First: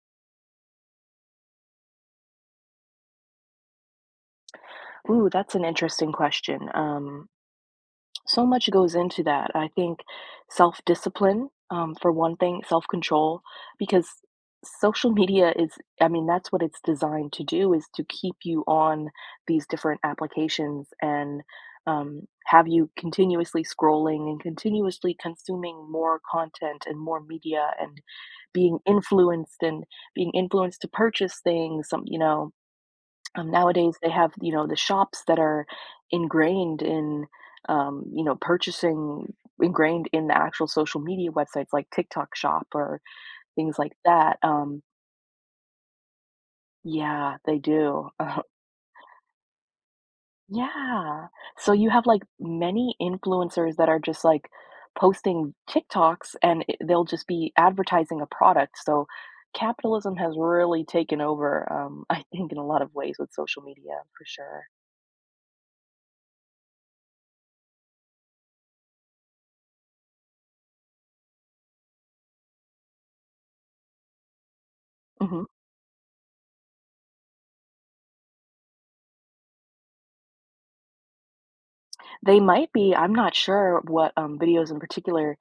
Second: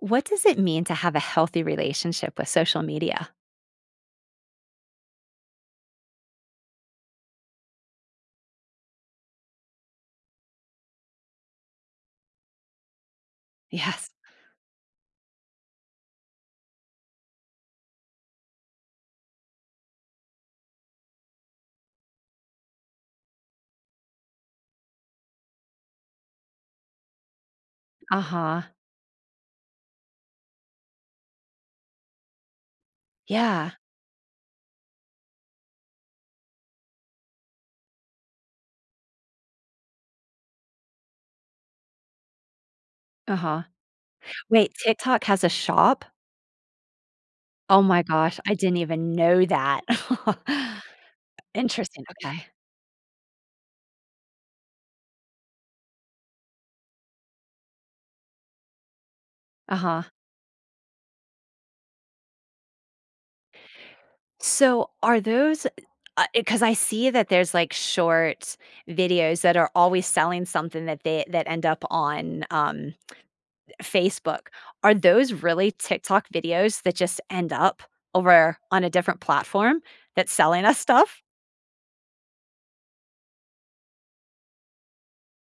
What does it mean to have a healthy relationship with social media? Ooh, that's an interesting question. So much goes into that. I think self discipline, for one thing, self control, because Yes. social media is, I mean, that's what it's designed to do is to keep you on these different applications and have you continuously scrolling and continuously consuming more content and more media Uh-huh. And being influenced to purchase things, some. Yeah. Nowadays, they have, you know, the shops that are ingrained in, you know, purchasing ingrained in the actual social media websites like TikTok Shop or Uh-huh. things like that. Wait, TikTok has a shop? Yeah, they Oh my do. gosh, I didn't even know that. Yeah. So you Interesting, have like okay. many influencers that are just like posting TikToks and they'll just be advertising a product. So Uh-huh. capitalism has really taken over, I think, in a lot of ways with social media for sure. So, are those because I see that there's, like, short videos that are always selling something that they that end up on, Facebook. Are those Mhm. really TikTok videos that just end up over on a different platform that's selling us stuff? They might be. I'm not sure what, videos in particular,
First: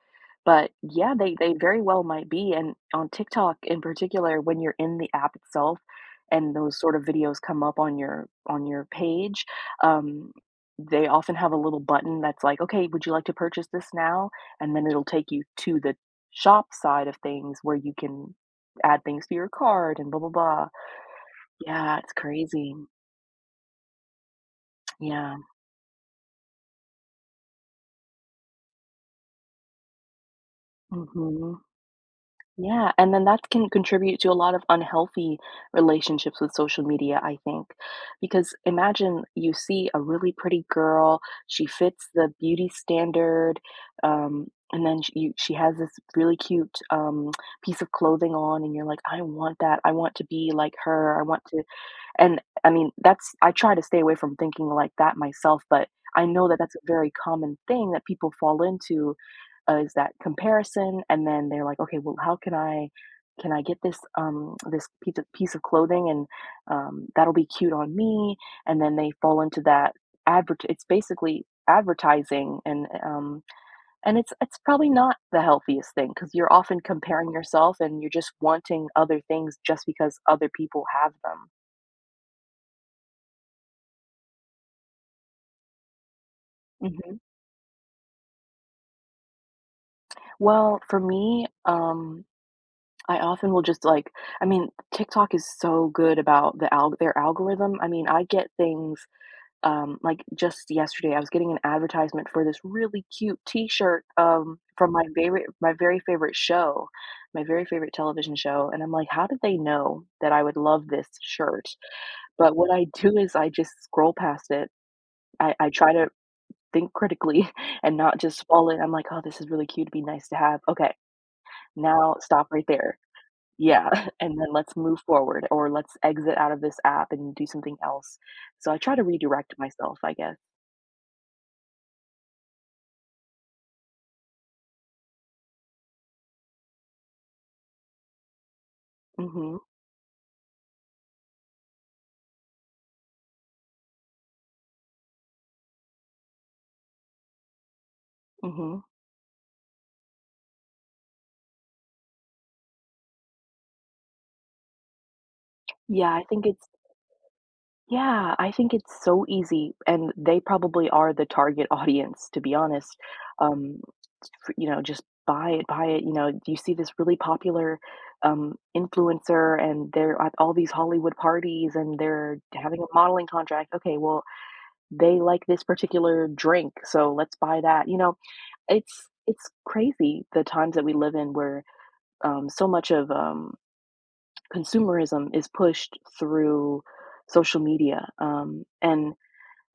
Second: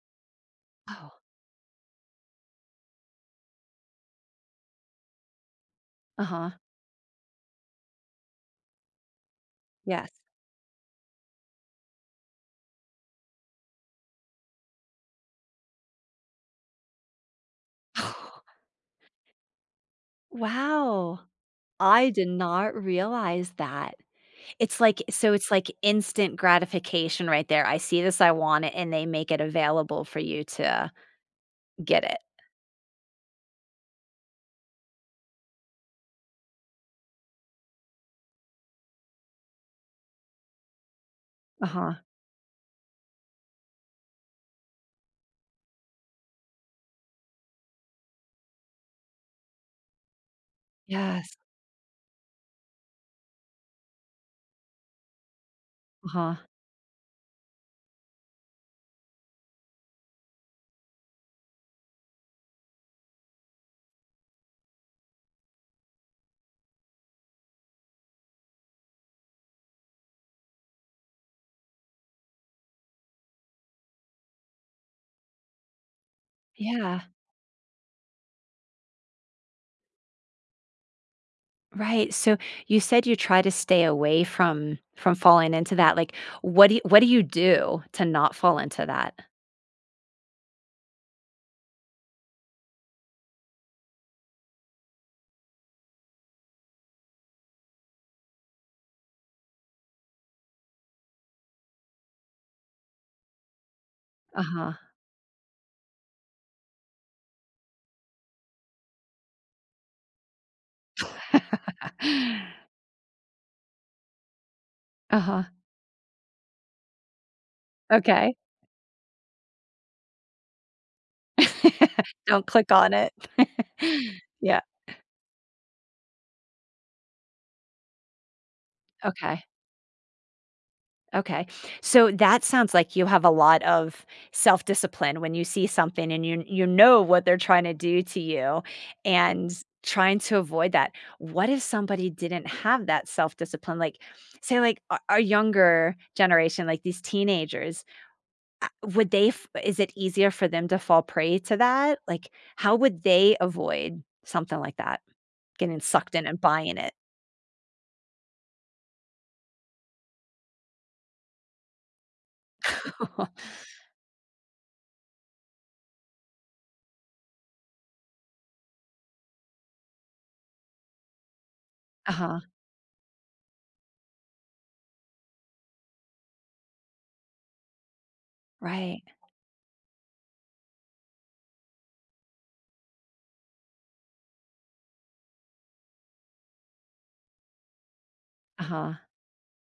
but yeah, Oh, they very well might be, and on TikTok in particular, when you're in the app itself uh-huh. and those sort of videos come up on your page, Yes. um, they often have a little button that's like, "Okay, would you like to purchase this now?" And then it'll take you to the shop side of things where you can add things to your card and blah, blah, blah. Wow. Yeah, I it's did crazy. not realize that. It's like Yeah. Instant gratification right there. I see this, I want it, and they make it available for you to Mhm. get it. Yeah, and then that can contribute to a lot of unhealthy relationships with social media, I think. Because imagine you see a really pretty girl, she Uh-huh. fits the beauty standard, and then she has this really cute piece of clothing on, and you're like, I want that. I want to be like her. I Yes. want to, and I mean, that's I try to stay away from thinking like that myself, but I Uh-huh. know that that's a very common thing that people fall into, is that comparison, and then they're like, "Okay, well, how can I get this this piece of clothing and that'll be cute on me?" And then they fall into that advert it's basically advertising and it's probably not the healthiest thing because you're often Yeah. comparing yourself and you're just wanting other things just because other people have them. Right. So you said you try to stay away from falling into that. Like what do you do to not fall into that? Well, for me, I often will just like, I mean, TikTok is so good about the alg their algorithm. I mean, I get things like just yesterday, I was getting an advertisement for this really cute T-shirt Uh-huh. My very favorite show, my very favorite television show, and I'm like, how did they know that I would love this shirt? But what I do is I just scroll past it. Uh-huh. I try to think critically and not Okay. just fall in. I'm like, oh, this is really cute. It'd be nice to have. Okay. Now Don't stop right click on there. it. Yeah, and then Yeah, let's move forward or let's exit out of this app and do something else. So I try to okay, redirect myself, I guess. okay. So that sounds like you have a lot of self-discipline when you see something and you know what they're trying to do to you and Mhm, trying to avoid that. What if somebody didn't have that self-discipline? Like, say, like, our younger generation, like these teenagers. uh, mhm. would they f is it easier for them to fall prey to that? Like, how would they avoid something like that, getting Yeah, sucked I in and think it's buying it? yeah, I think it's so easy, and they probably are the target audience, to be honest. Um, just buy it, you know, you see this really popular, influencer, and they're at all these Hollywood parties, and they're Uh-huh, having a modeling contract. Okay, well, they like this particular drink, so let's buy that. You know, right. it's crazy the times that we live in where so much of consumerism is pushed through social media, Uh-huh, and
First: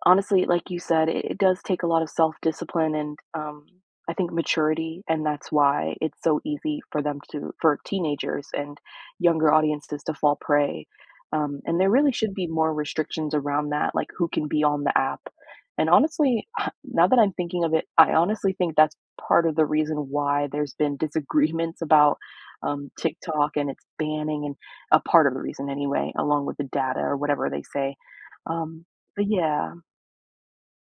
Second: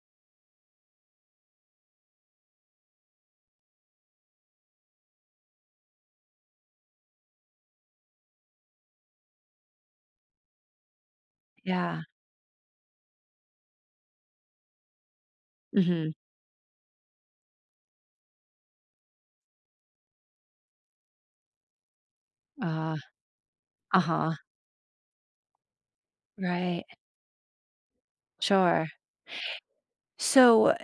honestly, like you said, it does take a lot of self-discipline and, I think maturity, and that's why it's so easy for them to for teenagers and younger audiences to fall prey, and there yeah. really should be more restrictions around that, like who can be on the app, and Mhm. honestly, now that I'm thinking of it, I honestly think that's part of the reason why there's been disagreements about, Uh, TikTok and its uh-huh, banning and a part of the reason anyway, along with the right. data or whatever they say, um, Sure. but yeah. So, a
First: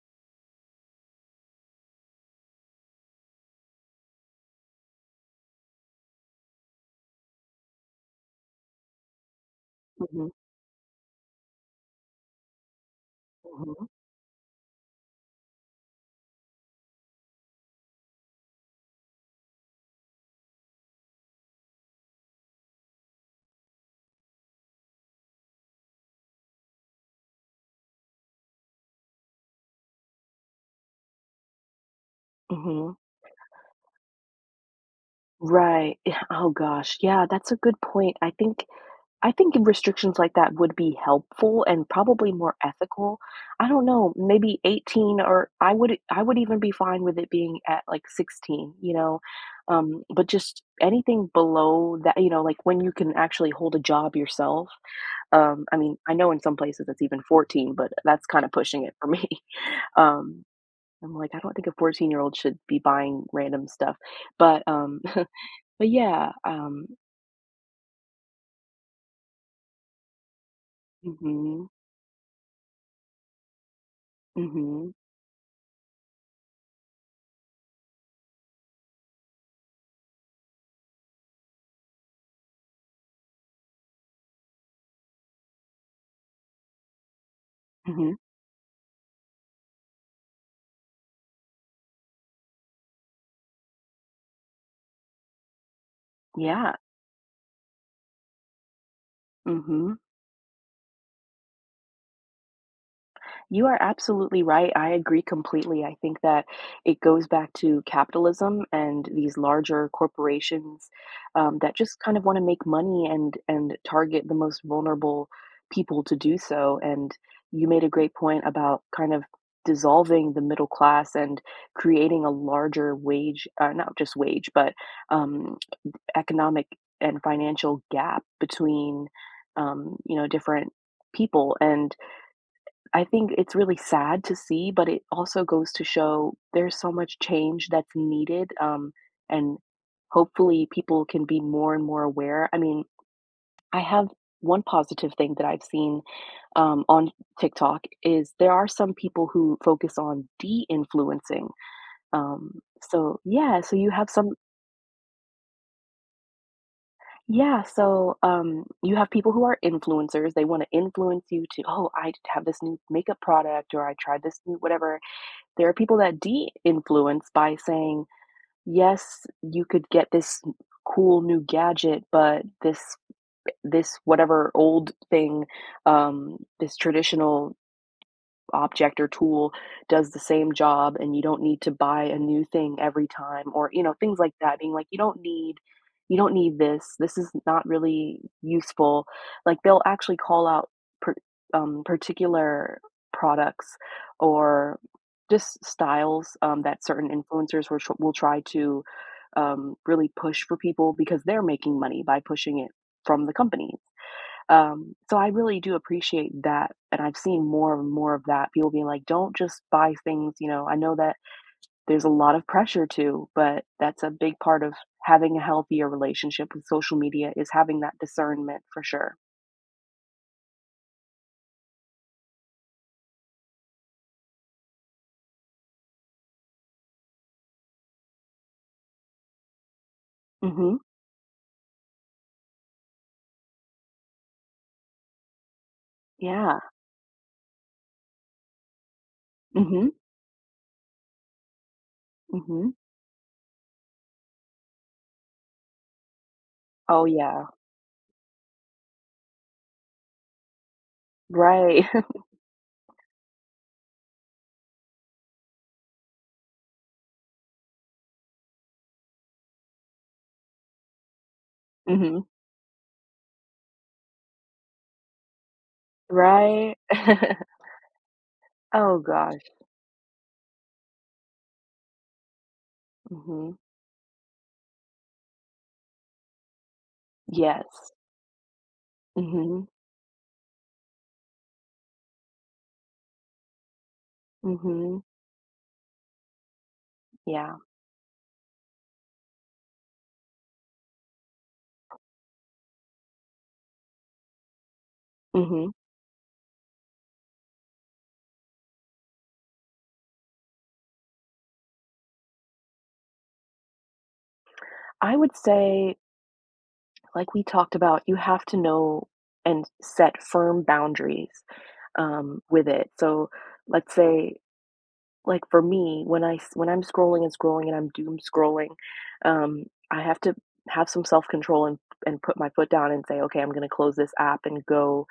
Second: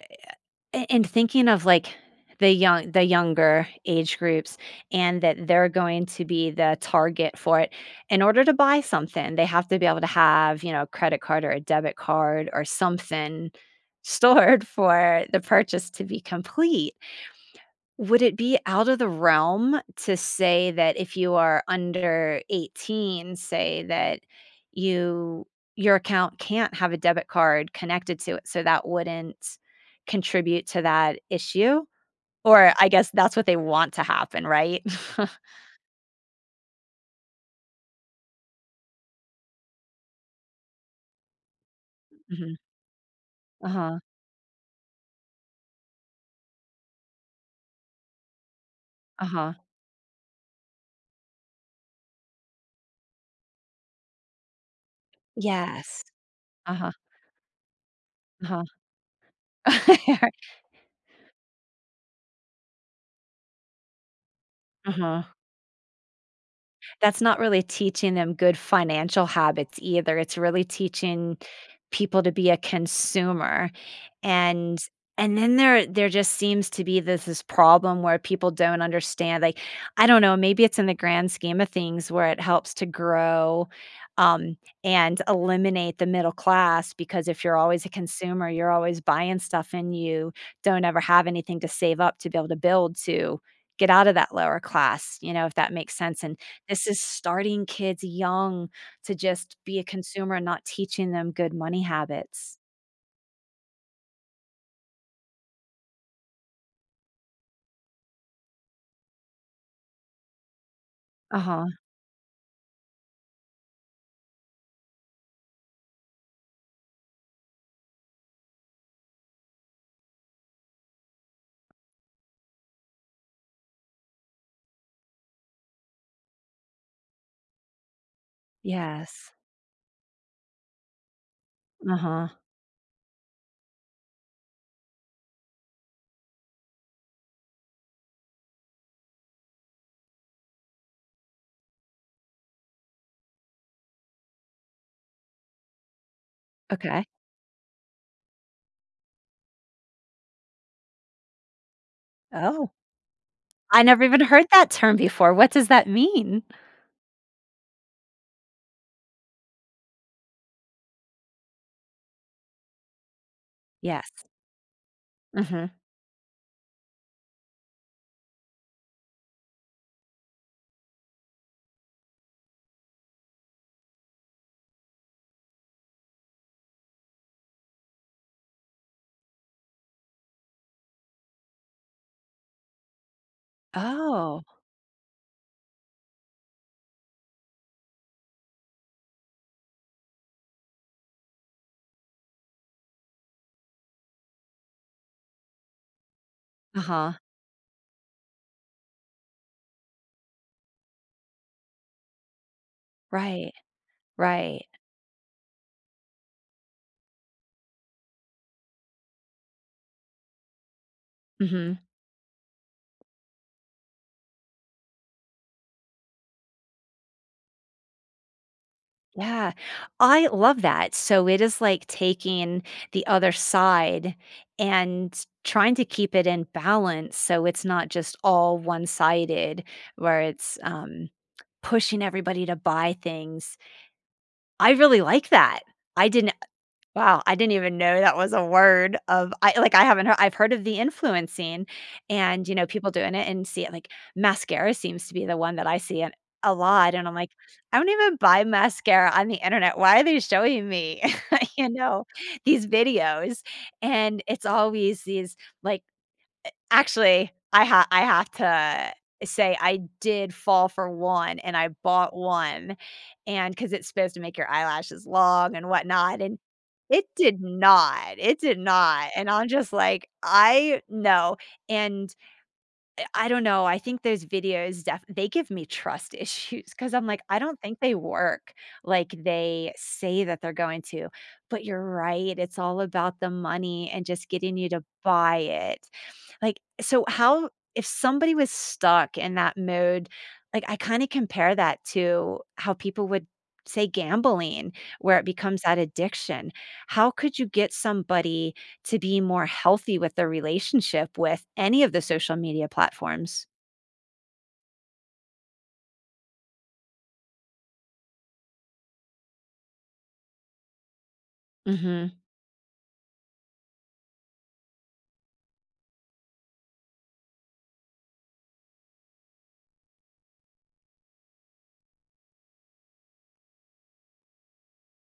and thinking of, like, the younger age groups and that they're going to be the target for it, in order to buy something, they have to be able to Mhm, have, you know, a credit card or a debit card or something mhm. stored for the purchase to be complete. Would it be out of the realm to say that if you are under 18, say that you your account can't have a debit card connected to it, so that wouldn't contribute to that issue? Or I Mhm. guess that's what they want to happen, right? Right. Yeah, oh gosh, yeah, that's a good point. I think restrictions like that would be helpful and probably Mhm. more ethical. I don't Uh-huh, know, maybe 18, or I would even be fine with it being at like 16, you know. uh-huh. But just anything below that, you know, like when you can actually hold a job yourself. I mean, Yes. I know in some places Uh-huh, it's even 14, but that's kind of uh-huh. pushing it for me. Um, I'm like, I don't think a 14-year-old should be buying random stuff. But Uh-huh. but yeah, That's not really teaching them good financial habits either, it's really teaching mhm people to be a consumer. mhm And mhm and then there just seems to be this problem where people don't understand, like, I don't know, maybe it's in the grand scheme of things where it helps to grow, um, and eliminate the middle class, because if you're always a mhm. consumer, you're always buying stuff and you don't ever have anything to save up to be able to build to get out of that lower class, you know, if that makes sense. And Yeah. this is starting kids young to just be a Mhm. consumer and not teaching them good money habits. You are absolutely right. I agree completely. I think that it goes back to capitalism and these larger corporations Uh-huh. that just kind of want to make money and target the most vulnerable people to do so. And you made a great point about kind of dissolving the middle class and creating a larger wage, not just wage, but um, economic and financial gap between Yes. You know different people, and Uh-huh. I think it's really sad to see, but it also goes to show there's so much change that's needed, and hopefully people can be more and more aware. I mean, I have one positive thing that I've seen Okay. on TikTok is there are some people who focus on de-influencing. Um, Oh. so yeah, so I you never have even some, heard that term before. What does that mean? yeah, so you have people who are influencers. They want to influence you to, oh, I have this new makeup product or I Yes. tried this new whatever. There Mhm. are people that de-influence by saying, "Yes, you could get this cool new gadget, but this whatever old thing, this traditional object or tool does the same job and you don't need to buy a new thing every time," or you know things like Oh. that being like you don't need, you don't need this, this is not really useful, like they'll actually call out per, particular products or just styles that certain Uh-huh. influencers will, will try to really push for people because they're making money by pushing it from the Right. company Right. So I really do appreciate that, and I've seen more and more of that. People being like, "Don't just buy things." You know, I know that Mhm. there's a lot of pressure too, but that's a big part of having a healthier relationship with social media is having that discernment for sure. Yeah. I love that. So it is like taking the other side and trying to keep it in balance so it's not just all one-sided, where it's, Hmm. Pushing everybody to buy things. I really like that. I didn't Yeah. Wow, I didn't even know that was a word of I like, I Hmm. haven't heard I've heard of the influencing and, you know, Hmm. people doing it and see it, like, mascara seems to be the one that I see it a lot, Oh and I'm like, yeah. "I don't even buy mascara on the internet, why are they showing me," you Right. know, these videos? And it's always these, like, Actually, I have to say I did fall for one, and I bought Hmm. one, and because it's supposed to make your eyelashes long and whatnot, and Right. it did not, Oh and gosh. I'm just like, "I no," and I don't Hmm. know, I think those videos def they give me trust issues, because 'cause I'm like, "I don't Yes. think they work like Hmm. they say that they're going to," but you're right, it's all about the money and just getting you to Hmm. buy it. Like, so how Yeah. if somebody was stuck in that mode, like, I kinda compare that to how people would say gambling, where it becomes Hmm. that addiction. How could you get somebody to be more healthy with their relationship with any of the social media platforms? I would say Like we talked about, you have to know and set firm boundaries Mhm. With it. So let's say like, for me, when I s when I'm scrolling and scrolling and I'm doom scrolling, um, I have to have some self-control and put my foot down and say, "Okay, I'm gonna close this app and go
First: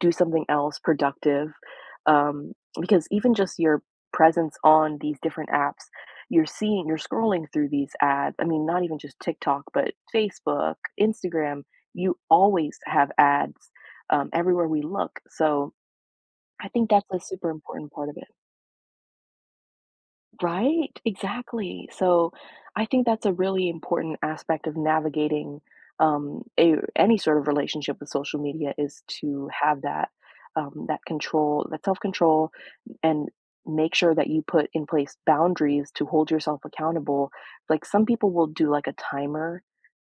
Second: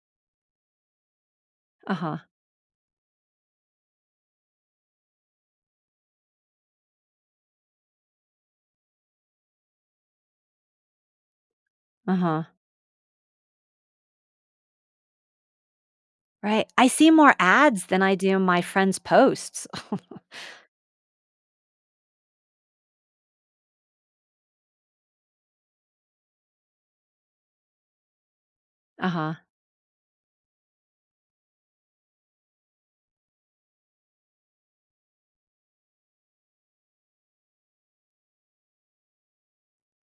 do something else productive." Uh-huh, Um, because even just your presence on these different apps, you're seeing, you're scrolling through these ads. I mean, not even just TikTok, but Facebook, Instagram, you uh-huh. always have ads, everywhere we look. So, I Right. I think that's see a more super ads important than part I of it. do my friends' posts. Right, exactly. So I think that's a really important aspect of navigating any sort of relationship with social media is Uh-huh. to have that that control, that self control, and make sure that you put in place boundaries to hold yourself accountable. Like some people will do like a timer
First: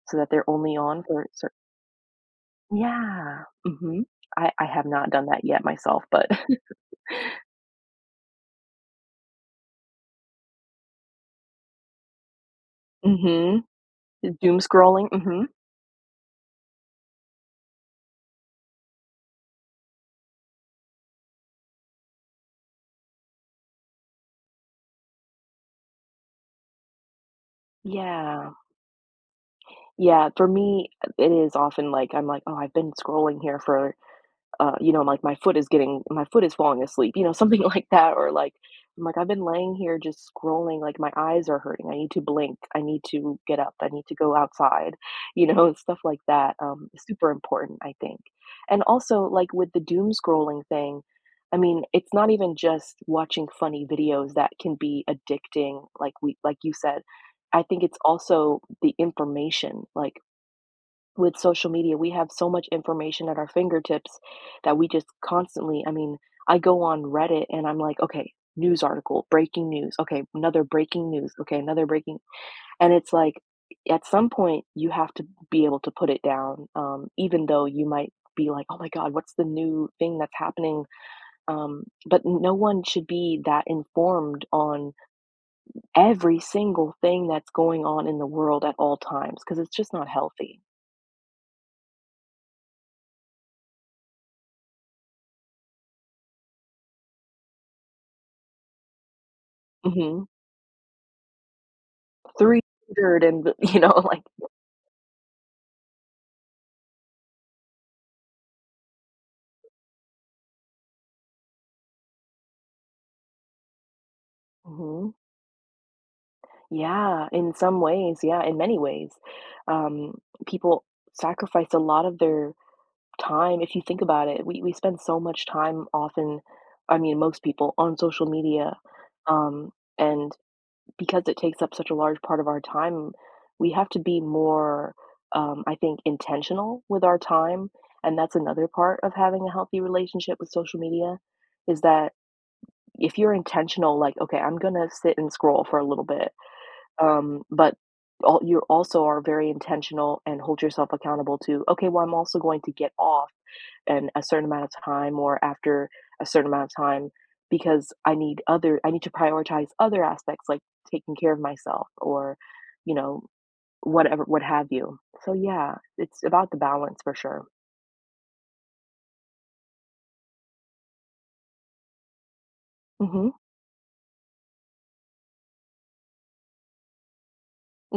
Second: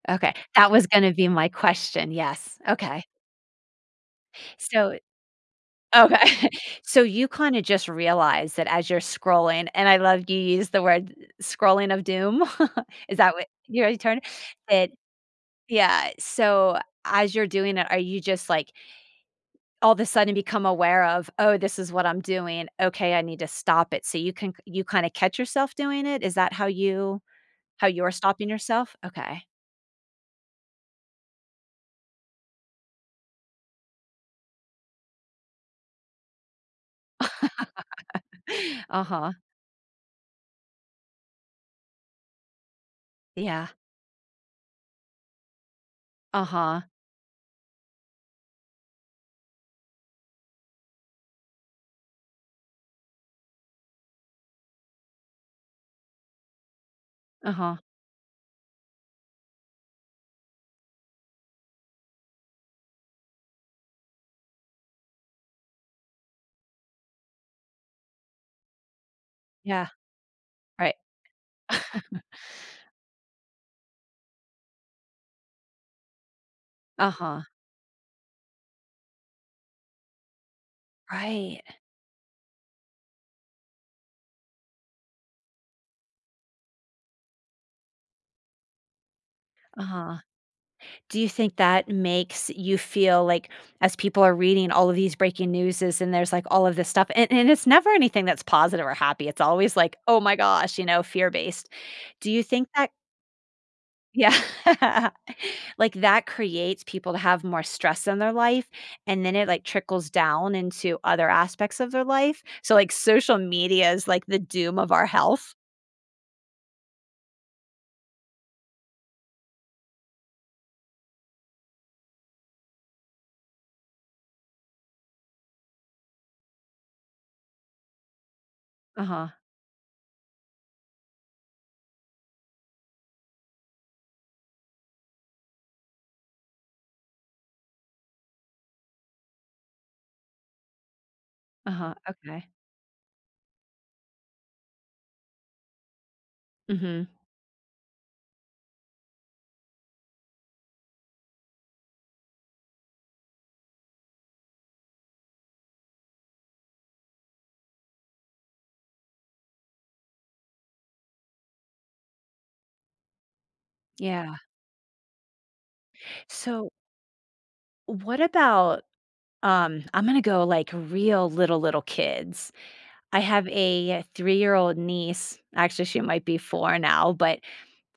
so that Okay. they're That only was on gonna for be my certain. question, yes. Okay. Yeah. Hmm. I have So not done that yet myself, okay. but So you kinda just realize that as you're scrolling, and I love you use the word scrolling of doom. Is that what hmm, your term? doom It scrolling. Hmm. yeah, so as you're doing it, are you just, like, all of a sudden become aware of, "Oh, this is what I'm doing. Okay, I need to stop it." So you kinda catch yourself doing it? Is that how you're stopping Yeah. yourself? Okay. Yeah, for me, it is often like I'm like, "Oh, I've been scrolling here for" you know, I'm like, My foot is falling asleep," you know, something like that, or like, I'm like, "I've Uh-huh. been laying here just scrolling, like, my eyes are hurting, I need to blink, I need to get Yeah. up, I need to go outside," you know, stuff like that, Uh-huh. Is super important, I think. And also, like, with the doom scrolling thing, I mean, it's not even just watching funny videos that can be addicting, like you said. I Uh-huh. think it's also the information, like, with social media, we have so much information at our fingertips that we just constantly, I mean, I go on Reddit and I'm like, "Okay, news article, breaking Yeah. news. Okay, another Right. breaking news. Okay, another breaking," and it's like, at some point, you have to be able to put it down, Uh-huh. even though you might be like, "Oh my god, what's the new thing that's happening?" Right. But no one should be that informed on every single thing that's going on in the world at all times because it's just not Uh-huh. healthy. Do you think that makes you feel like, as people are reading all of these breaking newses, and there's like all of this stuff and, it's never anything that's positive or happy. It's always like, oh Mhm. my gosh, you know, fear based. Do you think that 300 and you know, like yeah. Like that creates people to have more stress in their life, and then it like trickles down into other aspects of their life. So like social media is like the doom of our Mhm. health. Yeah, in some ways, yeah, in many ways. Um, people sacrifice a lot of their time, if you think about it. We spend so much time often, I mean, most people on social media, Uh-huh. um, and because it takes up such a large part of our time, we have to be more, I think, intentional with our time, and that's another part of having a healthy relationship with social media, is Uh-huh. that Okay. if you're intentional, like, okay, I'm gonna sit and scroll for a little bit, Mhm. But you also are very intentional and hold yourself accountable to, okay, well, I'm also going to get off in a certain amount of time or after a certain amount of time because I need to prioritize other aspects like taking care of myself or, you know, whatever, Yeah. what have you. So yeah, it's about the So balance for sure. what about I'm gonna go, like, real little, little kids. I Mm-hmm. have a three-year-old niece, actually, she might be four now, but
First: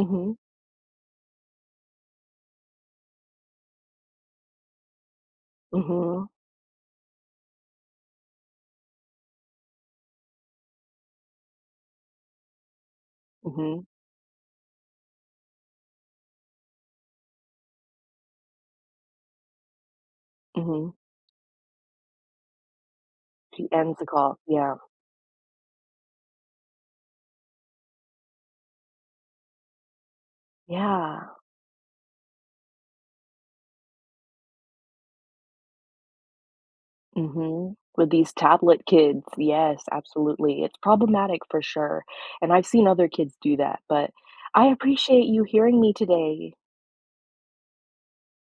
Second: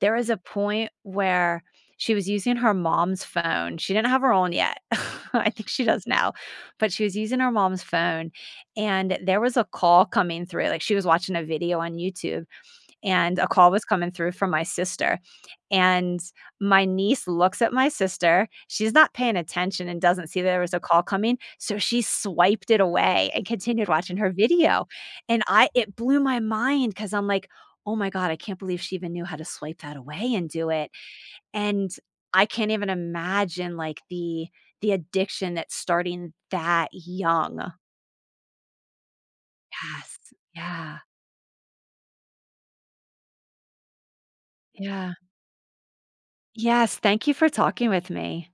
there was a point where she was using her mom's phone. She didn't have her own yet. I think she does Mm-hmm. now, but she was using her mom's phone, and there was a call coming through, like, she was watching a video on YouTube and a call Mm-hmm. was coming through from my sister, and my niece looks at my sister, she's not paying attention and doesn't see there was a Mm-hmm. call coming, so she swiped it away and She continued ends the watching her call. Yeah. video, and I it blew my mind because 'cause I'm like, "Oh my god, I can't believe she even knew how to swipe that away and do it," Yeah. and I can't even imagine, like, the addiction that's starting that young. Mhm. With these tablet kids, yes, Yes. absolutely. It's Yeah. problematic for sure, and I've seen other kids do that, but I Yeah. appreciate you hearing me today. Yes, thank you for talking with me.